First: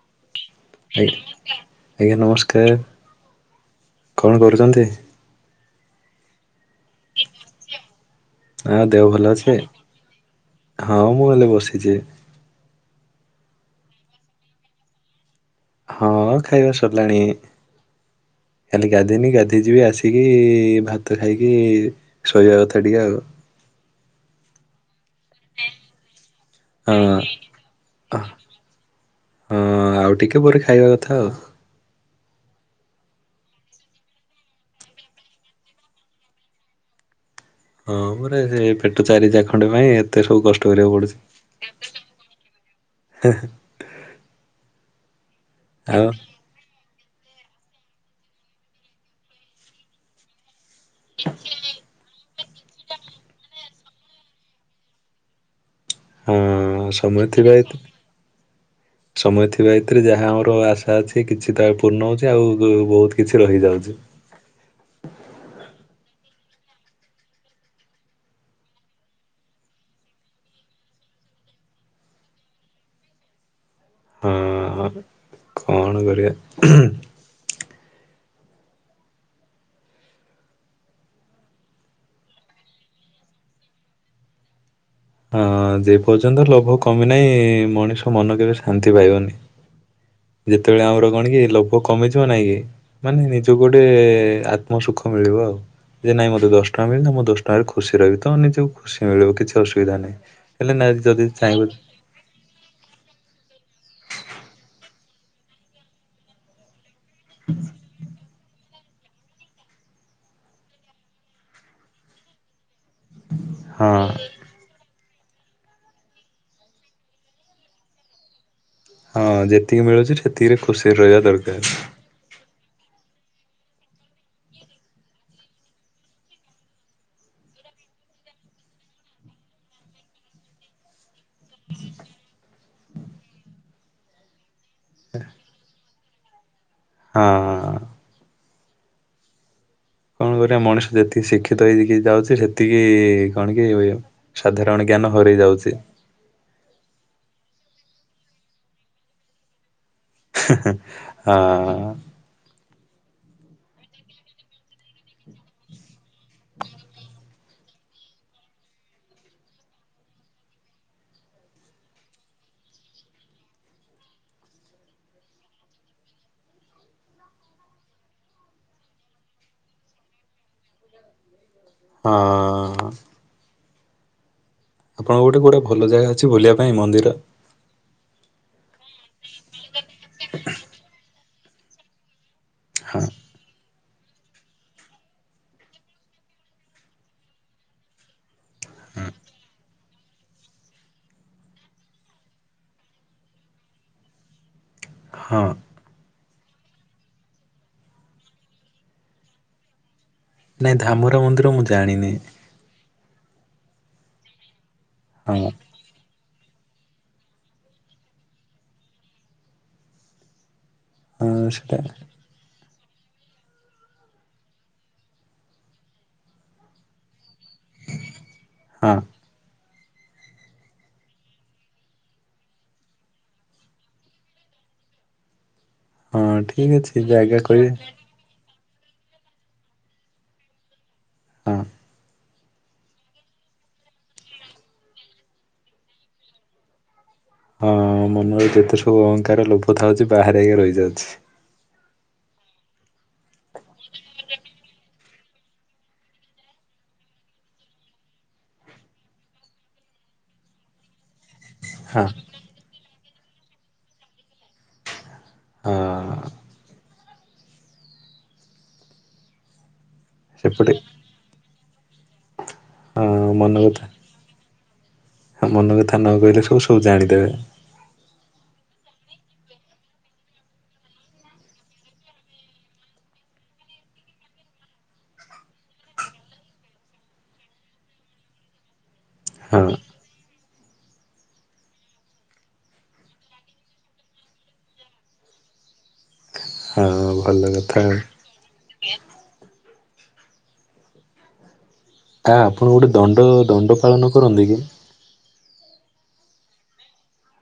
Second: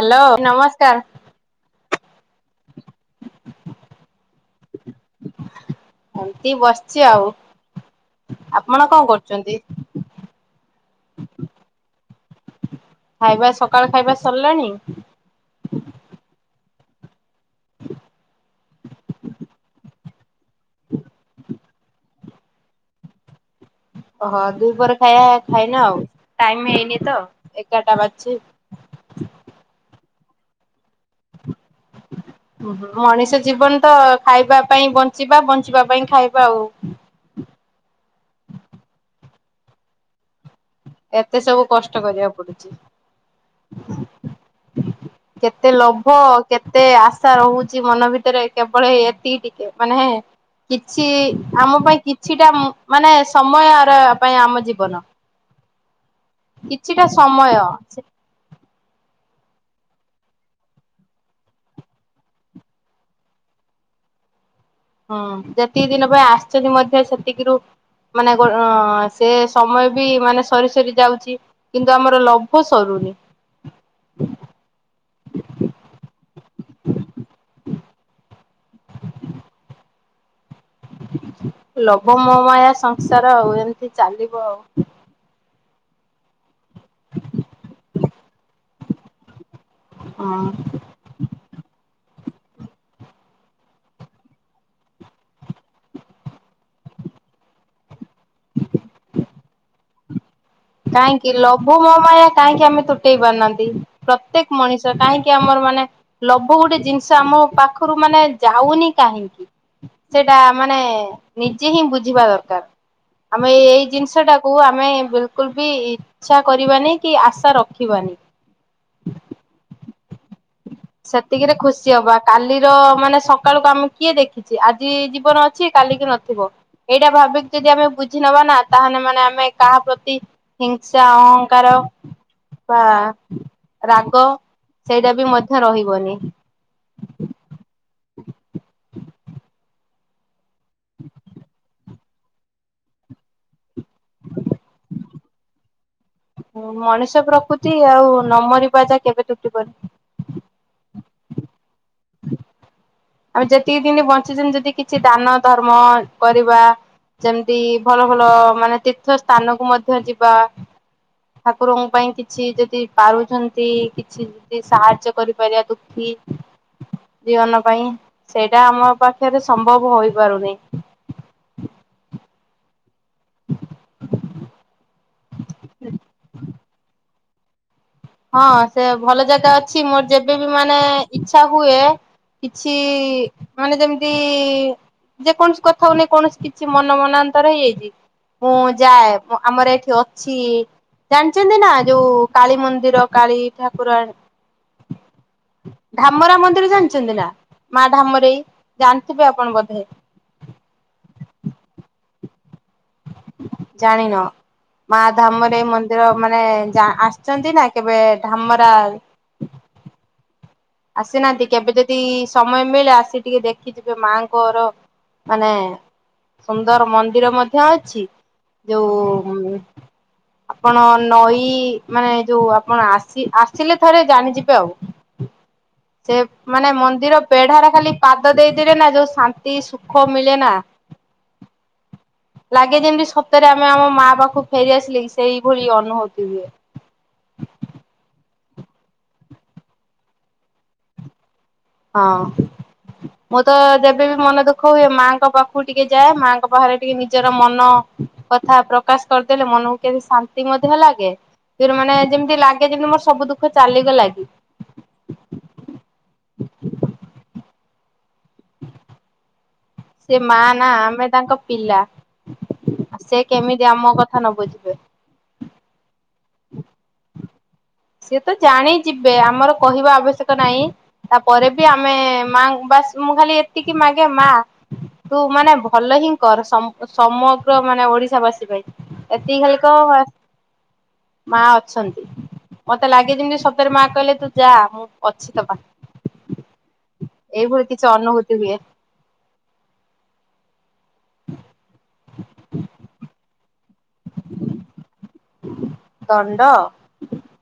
Hello ନମସ୍କାର। ଆଜ୍ଞା ନମସ୍କାର ଆଜ୍ଞା ନମସ୍କାର। କଣ କରୁଛନ୍ତି? ଏମିତି ବସିଛି ଆଉ। ହଁ ଆପଣ କଣ ଦେହ ଭଲ କରୁଛନ୍ତି? ଅଛି ହଁ ମୁଁ ହେଲେ ବସିଛି। ଖାଇବା ସକାଳ ଖାଇବା ସରିଲାଣି। ହଁ ଖାଇବା ସରିଲାଣି ଖାଲି ଗାଧେଇନି ଗାଧେଇ ଯିବି ଆସିକି ଭାତ ଖାଇକି ଶୋଇବା କଥା ଟିକେ ଆଉ। ଓ ହୋ ଦୁଇ ପ୍ରହର ଖାଇବା ଖାଇନ ଆଉ ଟାଇମ୍ ହେଇନି ତ ହଁ ଏଗାରଟା ବାଜିଚି। ହଁ ଆଉ ଟିକେ ପରେ ଖାଇବା କଥା ଆଉ। ମଣିଷ ଜୀବନ ତ ଖାଇବା ପାଇଁ ବଞ୍ଚିବା ବଞ୍ଚିବା ପାଇଁ ଖାଇବା ଆଉ। ହଁ ମାନେ ଏ ପେଟ ଚାରି ଚାଖଣ୍ଡ ପାଇଁ ଏତେ ସବୁ କ କଷ୍ଟ କରିବାକୁ ଏତେ ସବୁ କଷ୍ଟ କରିବାକୁ ପଡୁଛି। କେତେ ଆଉ ଲୋଭ କେତେ ଆଶା ରହୁଛି ମନ ଭିତରେ କେବଳ ଏତିକି ଟିକେ ମାନେ କିଛି ଆମ ପାଇଁ କିଛିଟା ମାନେ ସମୟର ପାଇଁ ଆମ ଜୀବନ। ହଁ କିଛିଟା ଥିବା ସମୟ। ଏତେ ସମୟ ଥିବା ଏଥିରେ ଯାହା ଆମର ଆଶା ଅଛି କିଛି ତ ପୂର୍ଣ୍ଣ ହଉଛି ଆଉ ବହୁତ୍ କିଛି ରହିଯାଉଛି। ହଁ ଯେତିକି ଦିନ ପାଇଁ ଆସିଛନ୍ତି ମଧ୍ୟ ସେତିକିରୁ ମାନେ ଗୋ ଅଁ ସେ ସମୟ ବି ମାନେ ସରି ସରି ଯାଉଛି। କିନ୍ତୁ ଆମର ଲୋଭ ସରୁନି। ହଁ କଣ କରିବା? ହୁଁ। [inaudible] ଲୋଭ ମୋମାୟା ସଂସାର ଆଉ ଏମିତି ଚାଲିବ ଆଉ ହଁ ଯେ ପର୍ଯ୍ୟନ୍ତ ଲୋଭ କମି ନାହିଁ ମଣିଷ ମନ କେବେ ଶାନ୍ତି ପାଇବନି, ହଁ ଯେତେ ସେତେବେଳେ ଆମର କଣ କି ଲୋଭ କମିଯିବ ନାଇଁ କି ମାନେ ନିଜକୁ ଗୋଟେ ଆତ୍ମ ସୁଖ ମିଳିବ ଆଉ ଯେ ନାଇଁ ମତେ ଦଶ ଟଙ୍କା ମିଳିଲ ମୁଁ ଦଶ ଟଙ୍କାରେ ଖୁସି ରହିବି ତ ନିଜକୁ ଖୁସି ମିଳିବ କିଛି ଅସୁବିଧା ନାହିଁ। ହେଲେ ନା ଯଦି କାହିଁକି ଚାହିଁବ ଲୋଭ ମୋ ୟା କାହିଁକି ଆମେ ତୁଟେଇ ପାରୁନାହାନ୍ତି ପ୍ରତ୍ୟେକ ମଣିଷ କାହିଁକି ଆମର ମାନେ। ଲୋଭ ଗୋଟେ ଜିନିଷ ଆମ ପାଖରୁ ମାନେ ଯାଉନି କାହିଁକି? ସେଇଟା ମାନେ ନିଜେ ହିଁ ବୁଝିବା ଦରକାର ଆମେ ଏ ଏଇ ହଁ ଜିନିଷ ଟା। କୁ ଆମେ ବିଲକୁଲ ବି ଇଚ୍ଛା କରିବାନି କି ଆଶା ରଖିବାନି। ହଁ ଯେତିକି ମିଳୁଛି ସେତିକିରେ ଖୁସିରେ ରହିବା ସେତିକିରେ ଦରକାର। ଖୁସି ହବା କାଲିର ମାନେ ସକାଳକୁ ଆମେ କିଏ ଦେଖିଛିେ ଆଜି ଜୀବନ ଅଛି କାଲିକି ନଥିବ। ଏଇଟା ଭାବିକି ଯଦି ଆମେ ବୁଝି ନବା ନା ତାହେଲେ ମାନେ ଆମେ କାହା ପ୍ରତି ହିଂସା ଅ କାର ବା ରାଗ ସେଇଟା ବି ମଧ୍ୟ ରହିବନି। ହଁ। କଣ କରିବା ମଣିଷ ଯେତିକି ଶିକ୍ଷିତ ହେଇକି ଯାଉଛି। ଏତିକି କଣ କିଏ ସାଧାରଣ ଜ୍ଞାନ ହରେଇ ଯାଉଛି। ମଣିଷ ପ୍ରକୃତି ଆଉ ନମରିବା ଯା କେବେ ତୁଟି ପାରୁ ହଁ। ଆମେ ଯେତିକି ଦିନ ବଞ୍ଚିଛନ୍ତି ଯଦି କିଛି ଦାନ ଧର୍ମ କରିବା। ଯେମିତି ଭଲ ଭଲ ମାନେ ତୀର୍ଥ ସ୍ଥାନକୁ ମଧ୍ୟ ଯିବା। ଠାକୁରଙ୍କ ପାଇଁ କିଛି ଯଦି ପାରୁଛନ୍ତି କିଛି। ଯି ସାହାଯ୍ୟ କରିପାରିବା ଦୁଃଖୀ ଜୀବନ ପାଇଁ ସେଇଟା ଆମ ପାଖରେ ସମ୍ଭବ ହୋଇପାରୁନି। ହଁ। ଆପଣଙ୍କ ଗୋଟେ ଗୋଟେ ଭଲ ଜାଗା ଅଛି ବୁଲିବା ପାଇଁ ମନ୍ଦିର? ହଁ ସେ ଭଲ ଜାଗା ଅଛି ମୋର ଯେବେବ ମାନେ ଇଚ୍ଛା ହୁଏ। କିଛି ହଁ ମାନେ ଯେମିତି ଯେକୌଣସି କଥା ହୋଇ ନେଇ କୌଣସି କିଛି ମନ ମନାନ୍ତର ହେଇଯାଇଛି। ମୁଁ ଯାଏ ଆମର ଏଇଠି ଅଛି ଜାଣିଛନ୍ତି ନା ଯୋଉ କାଳୀ ମନ୍ଦି ମନ୍ଦିର କାଳୀ ଠାକୁରା ହଁ। ଢାମରା ମନ୍ଦିର ଜାଣିଛନ୍ତି ନା ମା ଢାମରେ ଜାଣିଥିବେ ଆପଣ ବୋଧେ। ନାଇଁ ଧାମର ମନ୍ଦିର ମୁଁ ଜାଣିନି। ଜାଣିନ ମା ହଁ ଧାମରେ ମନ୍ଦି ମାନେ ଆସିଛନ୍ତି ନା କେବେ ଧାମରା। ହଁ ଆସିନାହାନ୍ତି କେବେ ସେଟା ଯଦି ସମୟ ମିଳେ ଆସି ଟିକେ ଦେଖିଯିବେ ମାଆଙ୍କର ମାନେ। ସୁନ୍ଦର ମନ୍ଦିର ମଧ୍ୟ ଅଛି ବ୍ୟ ହଁ। ହୁ। ଆପଣ ନଈ ମାନେ ଯୋଉ ଆପଣ ଆସି ଆସିଲେ ଥରେ ଜାଣିଯିବେ ଆଉ। ସେ ହଁ ମାନେ ଠିକ୍ ଅଛି ମନ୍ଦିର ଜାଗା ପେଢାରେ କହିବେ ଖାଲି ପାଦ ଦେଇଥିଲେ ନା ଯୋଉ ଶାନ୍ତି ସୁଖ ମିଳେ ନା। ହଁ। ଲାଗେ ଯେମିତି ସତରେ ଆମେ ଆମ ମା ପାଖକୁ ଫେରିଆସିଲେ ସେଇଭଳି ଅନୁଭୂତି ହୁଏ। ହଁ ମନରେ ଯେତେ ସବୁ ଅହଙ୍କାର ଲୋଭ ଥାଉଛି ବାହାରେ ହେଇ ରହିଯାଉଛି। ହଁ ମୁଁ ତ ଯେବେ ବି ମନ ଦୁଃଖ ହୁଏ ମାଙ୍କ ପାଖ କୁ ଟିକେ ଯାଏ ମାଙ୍କ ବାହାରେ ଟିକେ ନିଜର ମନ କଥା ପ୍ରକାଶ କରିଦେଲେ ମନକୁ କେବେ ଶାନ୍ତି ମଧ୍ୟ ଲାଗେ। ସେତିକିରେ ମାନେ ହଁ ଯେମିତି ଲାଗେ ଯେମିତି ମୋର ସବୁ ଦୁଃଖ ଚାଲିଗଲା କି। ହଁ। ସେ ମା ନା ସେପଟେ ଆମେ ତାଙ୍କ ପିଲା ହଁ ସେ କେମିତି ଆମ କଥା ନ ବୁଝିବେ। ଆ ମନ କଥା ନ କହିଲେ ସବୁ ସବୁ ଜାଣିଦେବେ। ସିଏ ତ ଜାଣି ଯିବେ ଆମର କହିବା ଆବଶ୍ୟକ ନାଇଁ। ତାପରେ ବି ଆମେ ମା ବାସ ମୁଁ ଖାଲି ଏତିକି ମାଗେ ମା ତୁ ମାନେ ଭଲ ହିଁ କର ସମ ସମଗ୍ର ମାନେ ଓଡିଶା ବାସୀ ପାଇଁ। ଏତିକି ଖାଲି ହଁ କ ମା ଅଛନ୍ତି। ମତେ ଲାଗେ ଯେମିତି ସତରେ ମା କହିଲେ ତୁ ଯା ମୁଁ ଅଛି ତୋ ପାଖ ଏଇଭଳି କିଛି ଅନୁଭୂତି ହୁଏ। କିଏ। ଆ ଆପଣ ଗୋଟେ ଦଣ୍ଡ ଦଣ୍ଡ ପାଳନ କରନ୍ତି କି? ଦଣ୍ଡ।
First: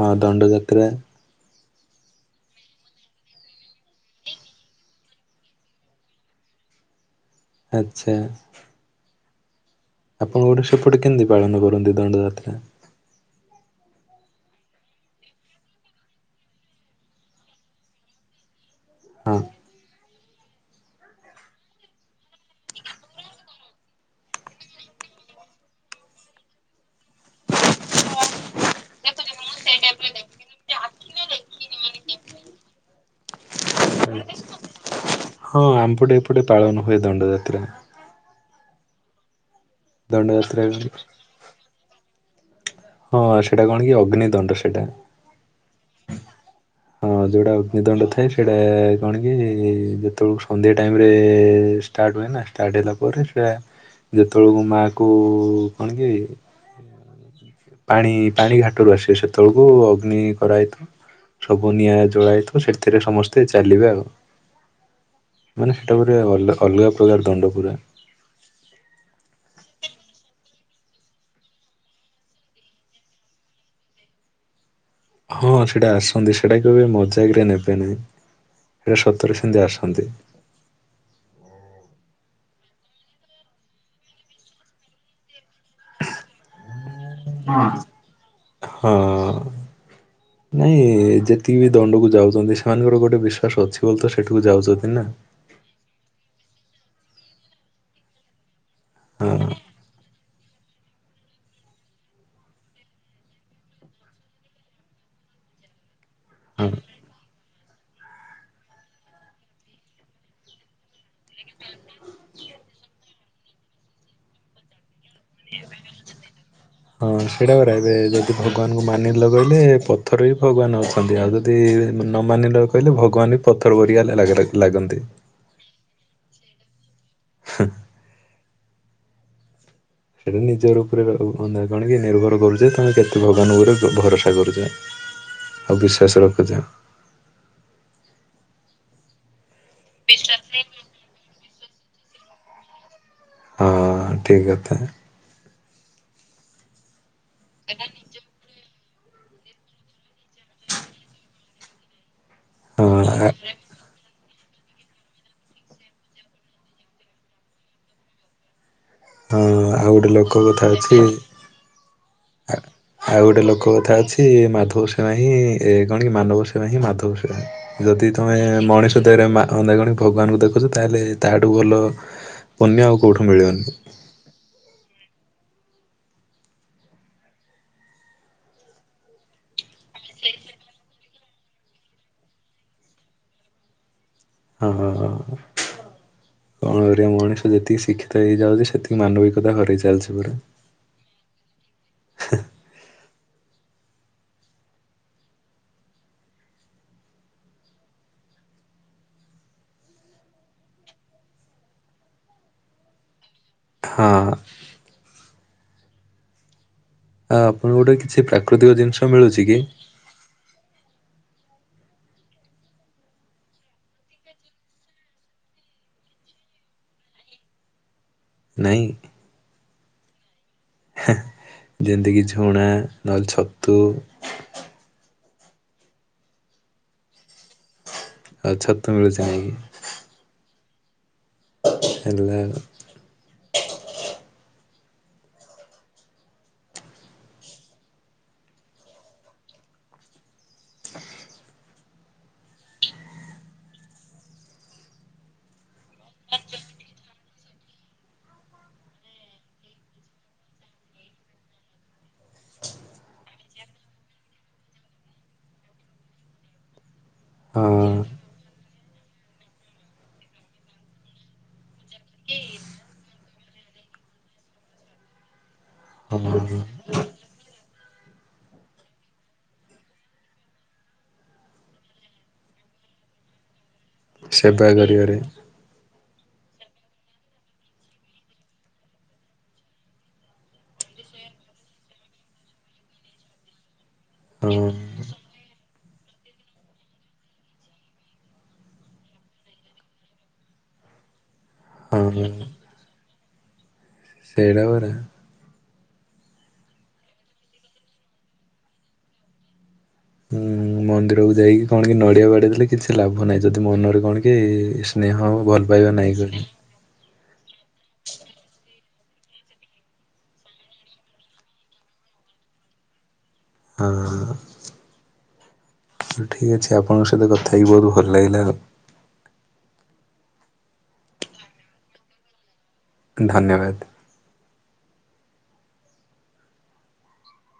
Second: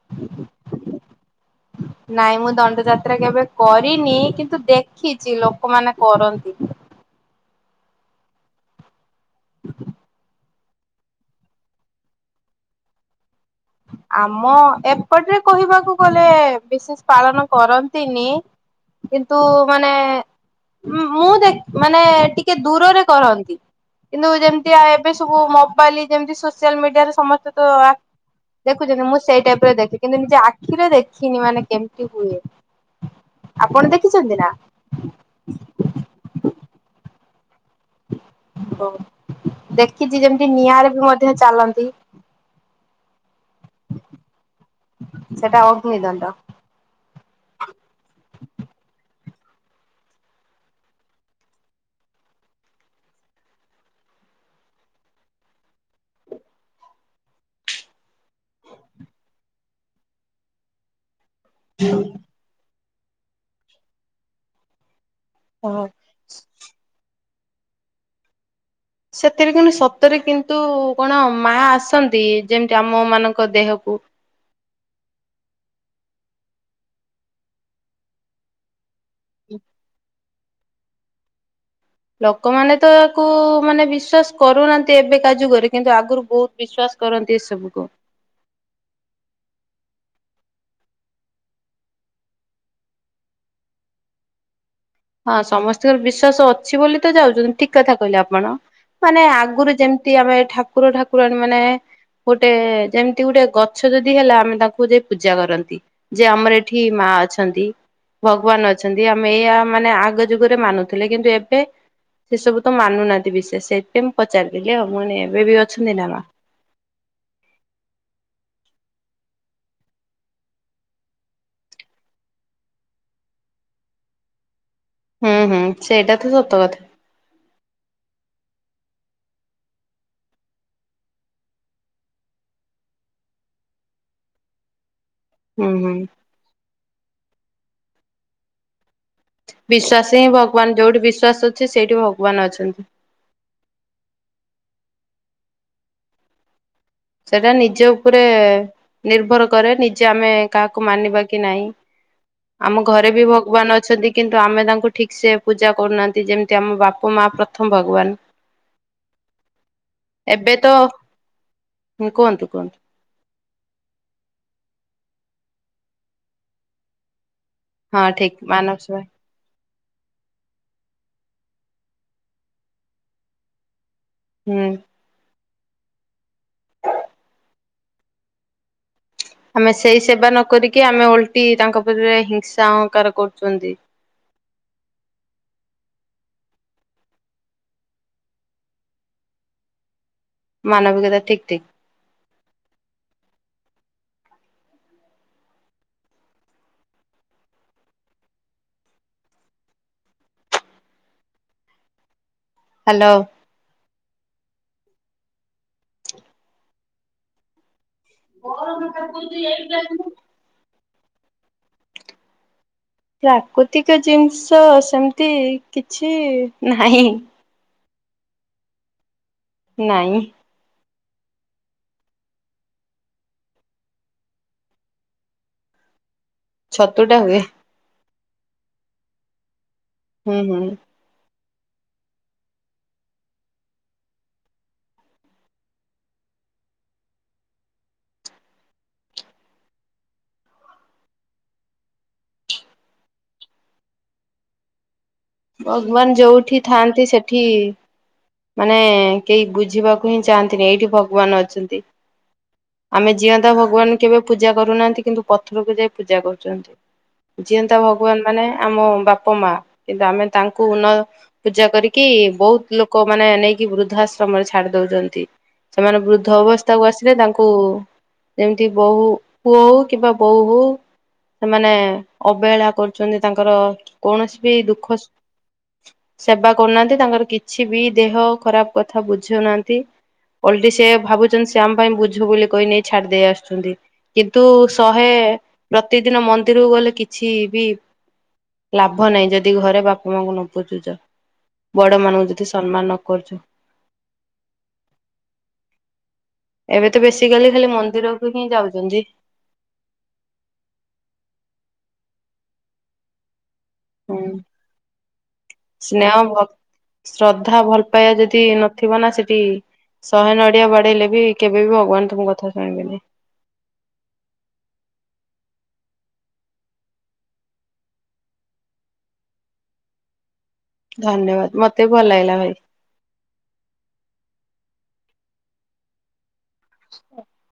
ହଁ ଦଣ୍ଡଯାତ୍ରା। ହୁଁ ନାଇଁ ମୁଁ ଦଣ୍ଡ ଯାତ୍ରା କେବେ କରିନି କିନ୍ତୁ ଦେଖିଛି ଲୋକମାନେ କରନ୍ତି। ଆଚ୍ଛା। ଆପଣ ଗୋଟେ ସେପଟେ କେମିତି ପାଳନ କରନ୍ତି ଦଣ୍ଡଯାତ୍ରା। ଆମ ଏପଟରେ କହିବାକୁ ଗଲେ ବିଶେଷ ପାଳନ କରନ୍ତିନି। ହଁ କିନ୍ତୁ ମାନେ ମୁଁ ଦେଖ୍ ମାନେ ଟିକେ ଦୂରରେ କରନ୍ତି। କିନ୍ତୁ ଯେମିତିଆ ଏବେ ସବୁ ମୋବାଇଲ ଯେମିତି ସୋସିଆଲ ମିଡିଆରେ ସମସ୍ତେ ତ ଆ ଦେଖୁଛନ୍ତି ମୁଁ ସେଇ ଟାଇପରେ ଦେଖେ କିନ୍ତୁ ନିଜ ଆଖିରେ ଦେଖିନି ମାନେ କେମିତି ହୁଏ। ଆଗରୁ ଦେଖିଛନ୍ତି ନା? ହଁ ଆମପଟେ ଏପଟେ ପାଳନ ହୁଏ ଦଣ୍ଡଯାତ୍ରା। ହଉ ଦେଖିଛି ଯେମିତି ଦଣ୍ଡଯାତ୍ରା ନିଆଁରେ ବି ମଧ୍ୟ ଚାଲନ୍ତି। ହଁ ସେଟା କଣ କି ଅଗ୍ନଦଣ୍ଡ ସେଟା। ସେଟା ଅଗ୍ନି ଦଣ୍ଡ। ହଁ ଯେଉଁଟା ଅଗ୍ନିଦଣ୍ଡ ଥାଏ ସେଇଟା କଣ କି ଯେତଳୁ ସନ୍ଧ୍ୟା ଟାଇମରେ ଷ୍ଟାର୍ଟ ହୁଏ ନା ଷ୍ଟାର୍ଟ ହେଲା ପରେ ସେଟା ଯେତଳକୁ ମା କୁ କଣ କି? ପାଣି ପାଣି ଘାଟରୁ ଆସିବେ ସେତଅଳକୁ ଅଗ୍ନି କରାହେଇଥା ସବୁ ନିଆଁ ଜଳା ହେଇଥିବ ସେଥିରେ ସମସ୍ତେ ଚାଲିବେ ଆଉ ମାନେ ହଁ। ସେଟା ଗୋ ପୁରା ଅଲ ଅଲଗା ପ୍ରକାର ଦଣ୍ଡ ପୁରା। ସେଥିରେ କିନ୍ତୁ ସତରେ କିନ୍ତୁ କଣ ମା ଆସନ୍ତି ଯେମିତି ଆମ ମାନଙ୍କ ଦେହକୁ। ହଁ ସେଟା ଆସନ୍ତି ସେଟା କେବେ ମଜାକରେ ନେବେ ନାଇଁ। ସେଟା ସତରେ ସେନ୍ତି ଆସନ୍ତି। ଲୋକମାନେ ତ ତାକୁ ମାନେ ବିଶ୍ଵାସ କରୁନାହାନ୍ତି ଏବେ କା ଯୁଗ ରେ କିନ୍ତୁ ଆଗରୁ ବହୁତ ବିଶ୍ୱାସ କରନ୍ତି ଏସବୁକୁ। ହଁ। ନାଇଁ ଯେତିକି ବି ଦଣ୍ଡକୁ ଯାଉଛନ୍ତି ସେମାନଙ୍କର ଗୋଟେ ବିଶ୍ଵାସ ଅଛି ବୋଲି ତ ସେଠିକୁ ଯାଉଛନ୍ତି ନା। ହଁ ସମସ୍ତିଙ୍କର ବିଶ୍ୱାସ ଅଛି ବୋଲି ତ ଯାଉଛନ୍ତି ଠିକ୍ କଥା କହିଲେ ଆପଣ ମାନେ ହଁ ଆଗରୁ ଯେମ ତି ଆମେ ଠାକୁର ଠାକୁରାଣୀ ମାନେ ଗୋଟେ ଯେମତି ଗୁଟେ ଗଛ ଯଦି ହେଲା ଆମେ ତାଙ୍କୁ ଯାଇ ପୂଜା କରନ୍ତି। ଯେ ଆମର ହଁ ଏଠି ମା ଅଛନ୍ତି ଭଗବାନ ଅଛନ୍ତି ଆମେ ଏଇଆ ମାନେ ଆଗ ଯୁଗରେ ମାନୁଥିଲେ କିନ୍ତୁ ଏବେ ସେ ସବୁ ତ ମାନୁନାହାନ୍ତି ବିଶେଷ ସେଇଥିପାଇଁ ମୁଁ ପଚାରି ଦେଲି ଆଉ ମାନେ ଏବେ ବି ଅଛନ୍ତି ନା ମା। ହଁ ସେଇଟା ପରା ଏବେ ଯଦି ଭଗବାନଙ୍କୁ ମାନିଲ ବୋଇଲେ ପଥରେ ବି ଭଗବାନ ଅଛନ୍ତି ଆଉ ଯ ଦି ନ ମାନିଲ କହିଲେ ଭଗବାନ ବି ପଥର ବରିଆ ଲା ଲା ଲାଗ ଲାଗନ୍ତି। ହୁଁ ହୁଁ ସେଇଟା ତ ସତ କଥା। [unintelligible] ସେଇଟା ନିଜର ଉପରେ ର [unintelligible] କଣକି ନିର୍ଭର କରୁଛେ ତମେ କେତେ ଭଗବାନଙ୍କ ଉପରେ ଭରସା କରୁଛେ। ହୁଁ ଆଉ ହୁଁ। ବିଶ୍ୱାସ ରଖୁଛ। ବିଶ୍ୱାସ ହିଁ ଭଗବାନ ଯୋଉଠି ବିଶ୍ଵାସ ଅଛି ସେଇଠି ଭଗବାନ ଅଛନ୍ତି। ହଁ ଠିକ୍ କଥା। ସେଟା ନିଜ ଉପରେ ନିର୍ଭର କରେ ନିଜେ ଆମେ କାହାକୁ ମାନିବା କି ନାଇ। ଆମ ଘରେ ବି ହଁ ଭଗବାନ ଅଛନ୍ତି କିନ୍ତୁ ଆମେ ତାଙ୍କୁ ଠିକ୍ ସେ ପୂଜା କରୁନାହାନ୍ତି ଯେମିତି ଆମ ବାପ ମା ପ୍ରଥମ ଭଗବାନ। ହଁ ଆଉ ଗୋଟେ ଲୋକ କଥା ଅଛି ହୁଁ କୁହନ୍ତୁ କୁହନ୍ତୁ। ଆଉ ଗୋଟେ ଲୋକ କଥା ଅଛି ମାଧବ ସେବା ହିଁ ଏ କଣ କି ମାନବ ସେବା ହିଁ ମାଧବ ସେବା। ହଁ ଯଦି ଠିକ ତୁମେ ମାନବ ସେବା ମଣିଷ ଦେହରେ ମା [unintelligible] ଭଗବାନଙ୍କୁ ଦେଖୁଛ ତାହେଲେ ତାହାଠୁ ଭଲ ପୁନ୍ୟ ଆଉ କଉଠୁ ମିଳିବନି। ହୁଁ। ଆମେ ସେଇ ସେବା ନ କରିକି ଆମେ ଓଲଟି ତାଙ୍କ ଉପରେ ହିଂସା ଅହଙ୍କାର କରୁଚନ୍ତି। ହ ହ ହ। କଣ କରିବା ମଣିଷ ଯେତିକି ଶିକ୍ଷିତ ହେଇଯାଉଛି ସେତିକି ମାନବିକତା ହରଇ ଚାଲିଛି ପୁରା। ମାନବିକତା ଠିକ୍ ଠିକ୍। ହାଲୋ। ହଁ। ଆଁ ଆପଣଙ୍କୁ ଗୋଟେ କିଛି ପ୍ରାକୃତିକ ଜିନିଷ ମିଳୁଛି କି? ପ୍ରାକୃତିକ ଜିନିଷ ସେମିତି କିଛି ନାହିଁ। ନାଇଁ? ନାଇଁ। [unintelligible] ଯେମ୍ତିକି ଝୁଣା ନହେଲେ ଛତୁ। ଛତୁଟା ହୁଏ। ଆଉ ଛତୁ ମିଳୁଛି ନାହିଁ କି। ହୁଁ ହୁଁ। ହେଲା ଆଉ। ଭଗବାନ୍ ଯୋଉଠି ଥାଆନ୍ତି ସେଠି ମାନେ କେହି ବୁଝିବାକୁ ହିଁ ଚାହାନ୍ତିନି ଏଇଠି ଭଗବାନ ଅଛନ୍ତି। ଆମେ ଯିଅନ୍ତା ଭଗବାନୁ କେବେ ପୂଜା କରୁନାହାନ୍ତି କିନ୍ତୁ ପଥରକୁ ଯାଇ ପୂଜା କରୁଚନ୍ତି। ଯିଅନ୍ତା ଭଗବାନ୍ ହଁ ମାନେ ଆମ ବାପ ମା କିନ୍ତୁ ଆମେ ତାଙ୍କୁ ନ ପୂଜା କରିକି ବହୁତ ଲୋ କ ମାନେ ନେଇକି ବୃଦ୍ଧାଶ୍ରମରେ ଛାଡି ଦଉଚନ୍ତି। ସେମାନେ ବୃଦ୍ଧ ହଁ। ଅବସ୍ଥାକୁ ଆସିଲେ ତାଙ୍କୁ ଯେମିତି ବୋହୂ ପୁଅ ହଉ କିମ୍ବା ବୋହୂ ହଉ ସେମାନେ ଅବେହେଳା କରୁଚନ୍ତି ତାଙ୍କର କୌଣସି ବି ସେବା ଦୁଃଖ କରିବାରେ ସେବା କରୁନାହାନ୍ତି ତାଙ୍କର କିଛି ବି ଦେହ ଖରାପ କଥା ବୁଝୁ ନାହାନ୍ତି। ଓଲଟି ସେ ଭାବୁଛନ୍ତି ସେ ଆମ୍ ପାଇଁ ବୁଝୁ ବୋଲି କହି ନେଇ ଛାଡ୍ ଦେଇ ଆସୁଛନ୍ତି କିନ୍ତୁ ହଁ ସ ହେ ପ୍ରତିଦିନ ମନ୍ଦିରକୁ ଗଲେ କିଛି ବି ଲାଭ ନାହିଁ ଯଦି ଘରେ ବାପା ମାଙ୍କୁ ନ ପୂଜୁଚ। ବଡ ହଁ ମାନଙ୍କୁ ଯଦି ସମ୍ମାନ ନ କରୁଚ। ସେଇଟା ବରା। ଏବେ ତ ବେଶୀକାଲି ଖାଲି ମନ୍ଦିରକୁ ହିଁ ଯାଉଛନ୍ତି। ହୁଁ। ମନ୍ଦିରକୁ ଯାଇକି କଣ କି ନଡିଆ ବାଡେଇ ଦେଲେ କିଛି ଲାଭ ନାହିଁ। ଯଦି ମନ ହୁଁ କଣ କି ସ୍ନେହ ଆଉ ଭଲ ପାଇବା ସ୍ନେହ ନାହିଁ। ଭ ଶ୍ରଦ୍ଧା ଭଲ ପାଇବା ଯଦି ନଥିବ ନା ସେଠି ଶହେ ନଡିଆ ବାଡେଇଲେ ବି କେବେ ବି ଭଗବାନ ତମ କଥା ଶୁଣିବେନି। ହଁ। ଠିକ୍ ଅଛି ଆପଣଙ୍କ ସହିତ କଥା ହେଇକି ବହୁତ ଭଲ ଲାଗିଲା ଆଉ। ଧନ୍ୟବାଦ ମତେ ଭଲଲାଗିଲା ଭାଇ। ଧନ୍ୟବାଦ। [unintelligible]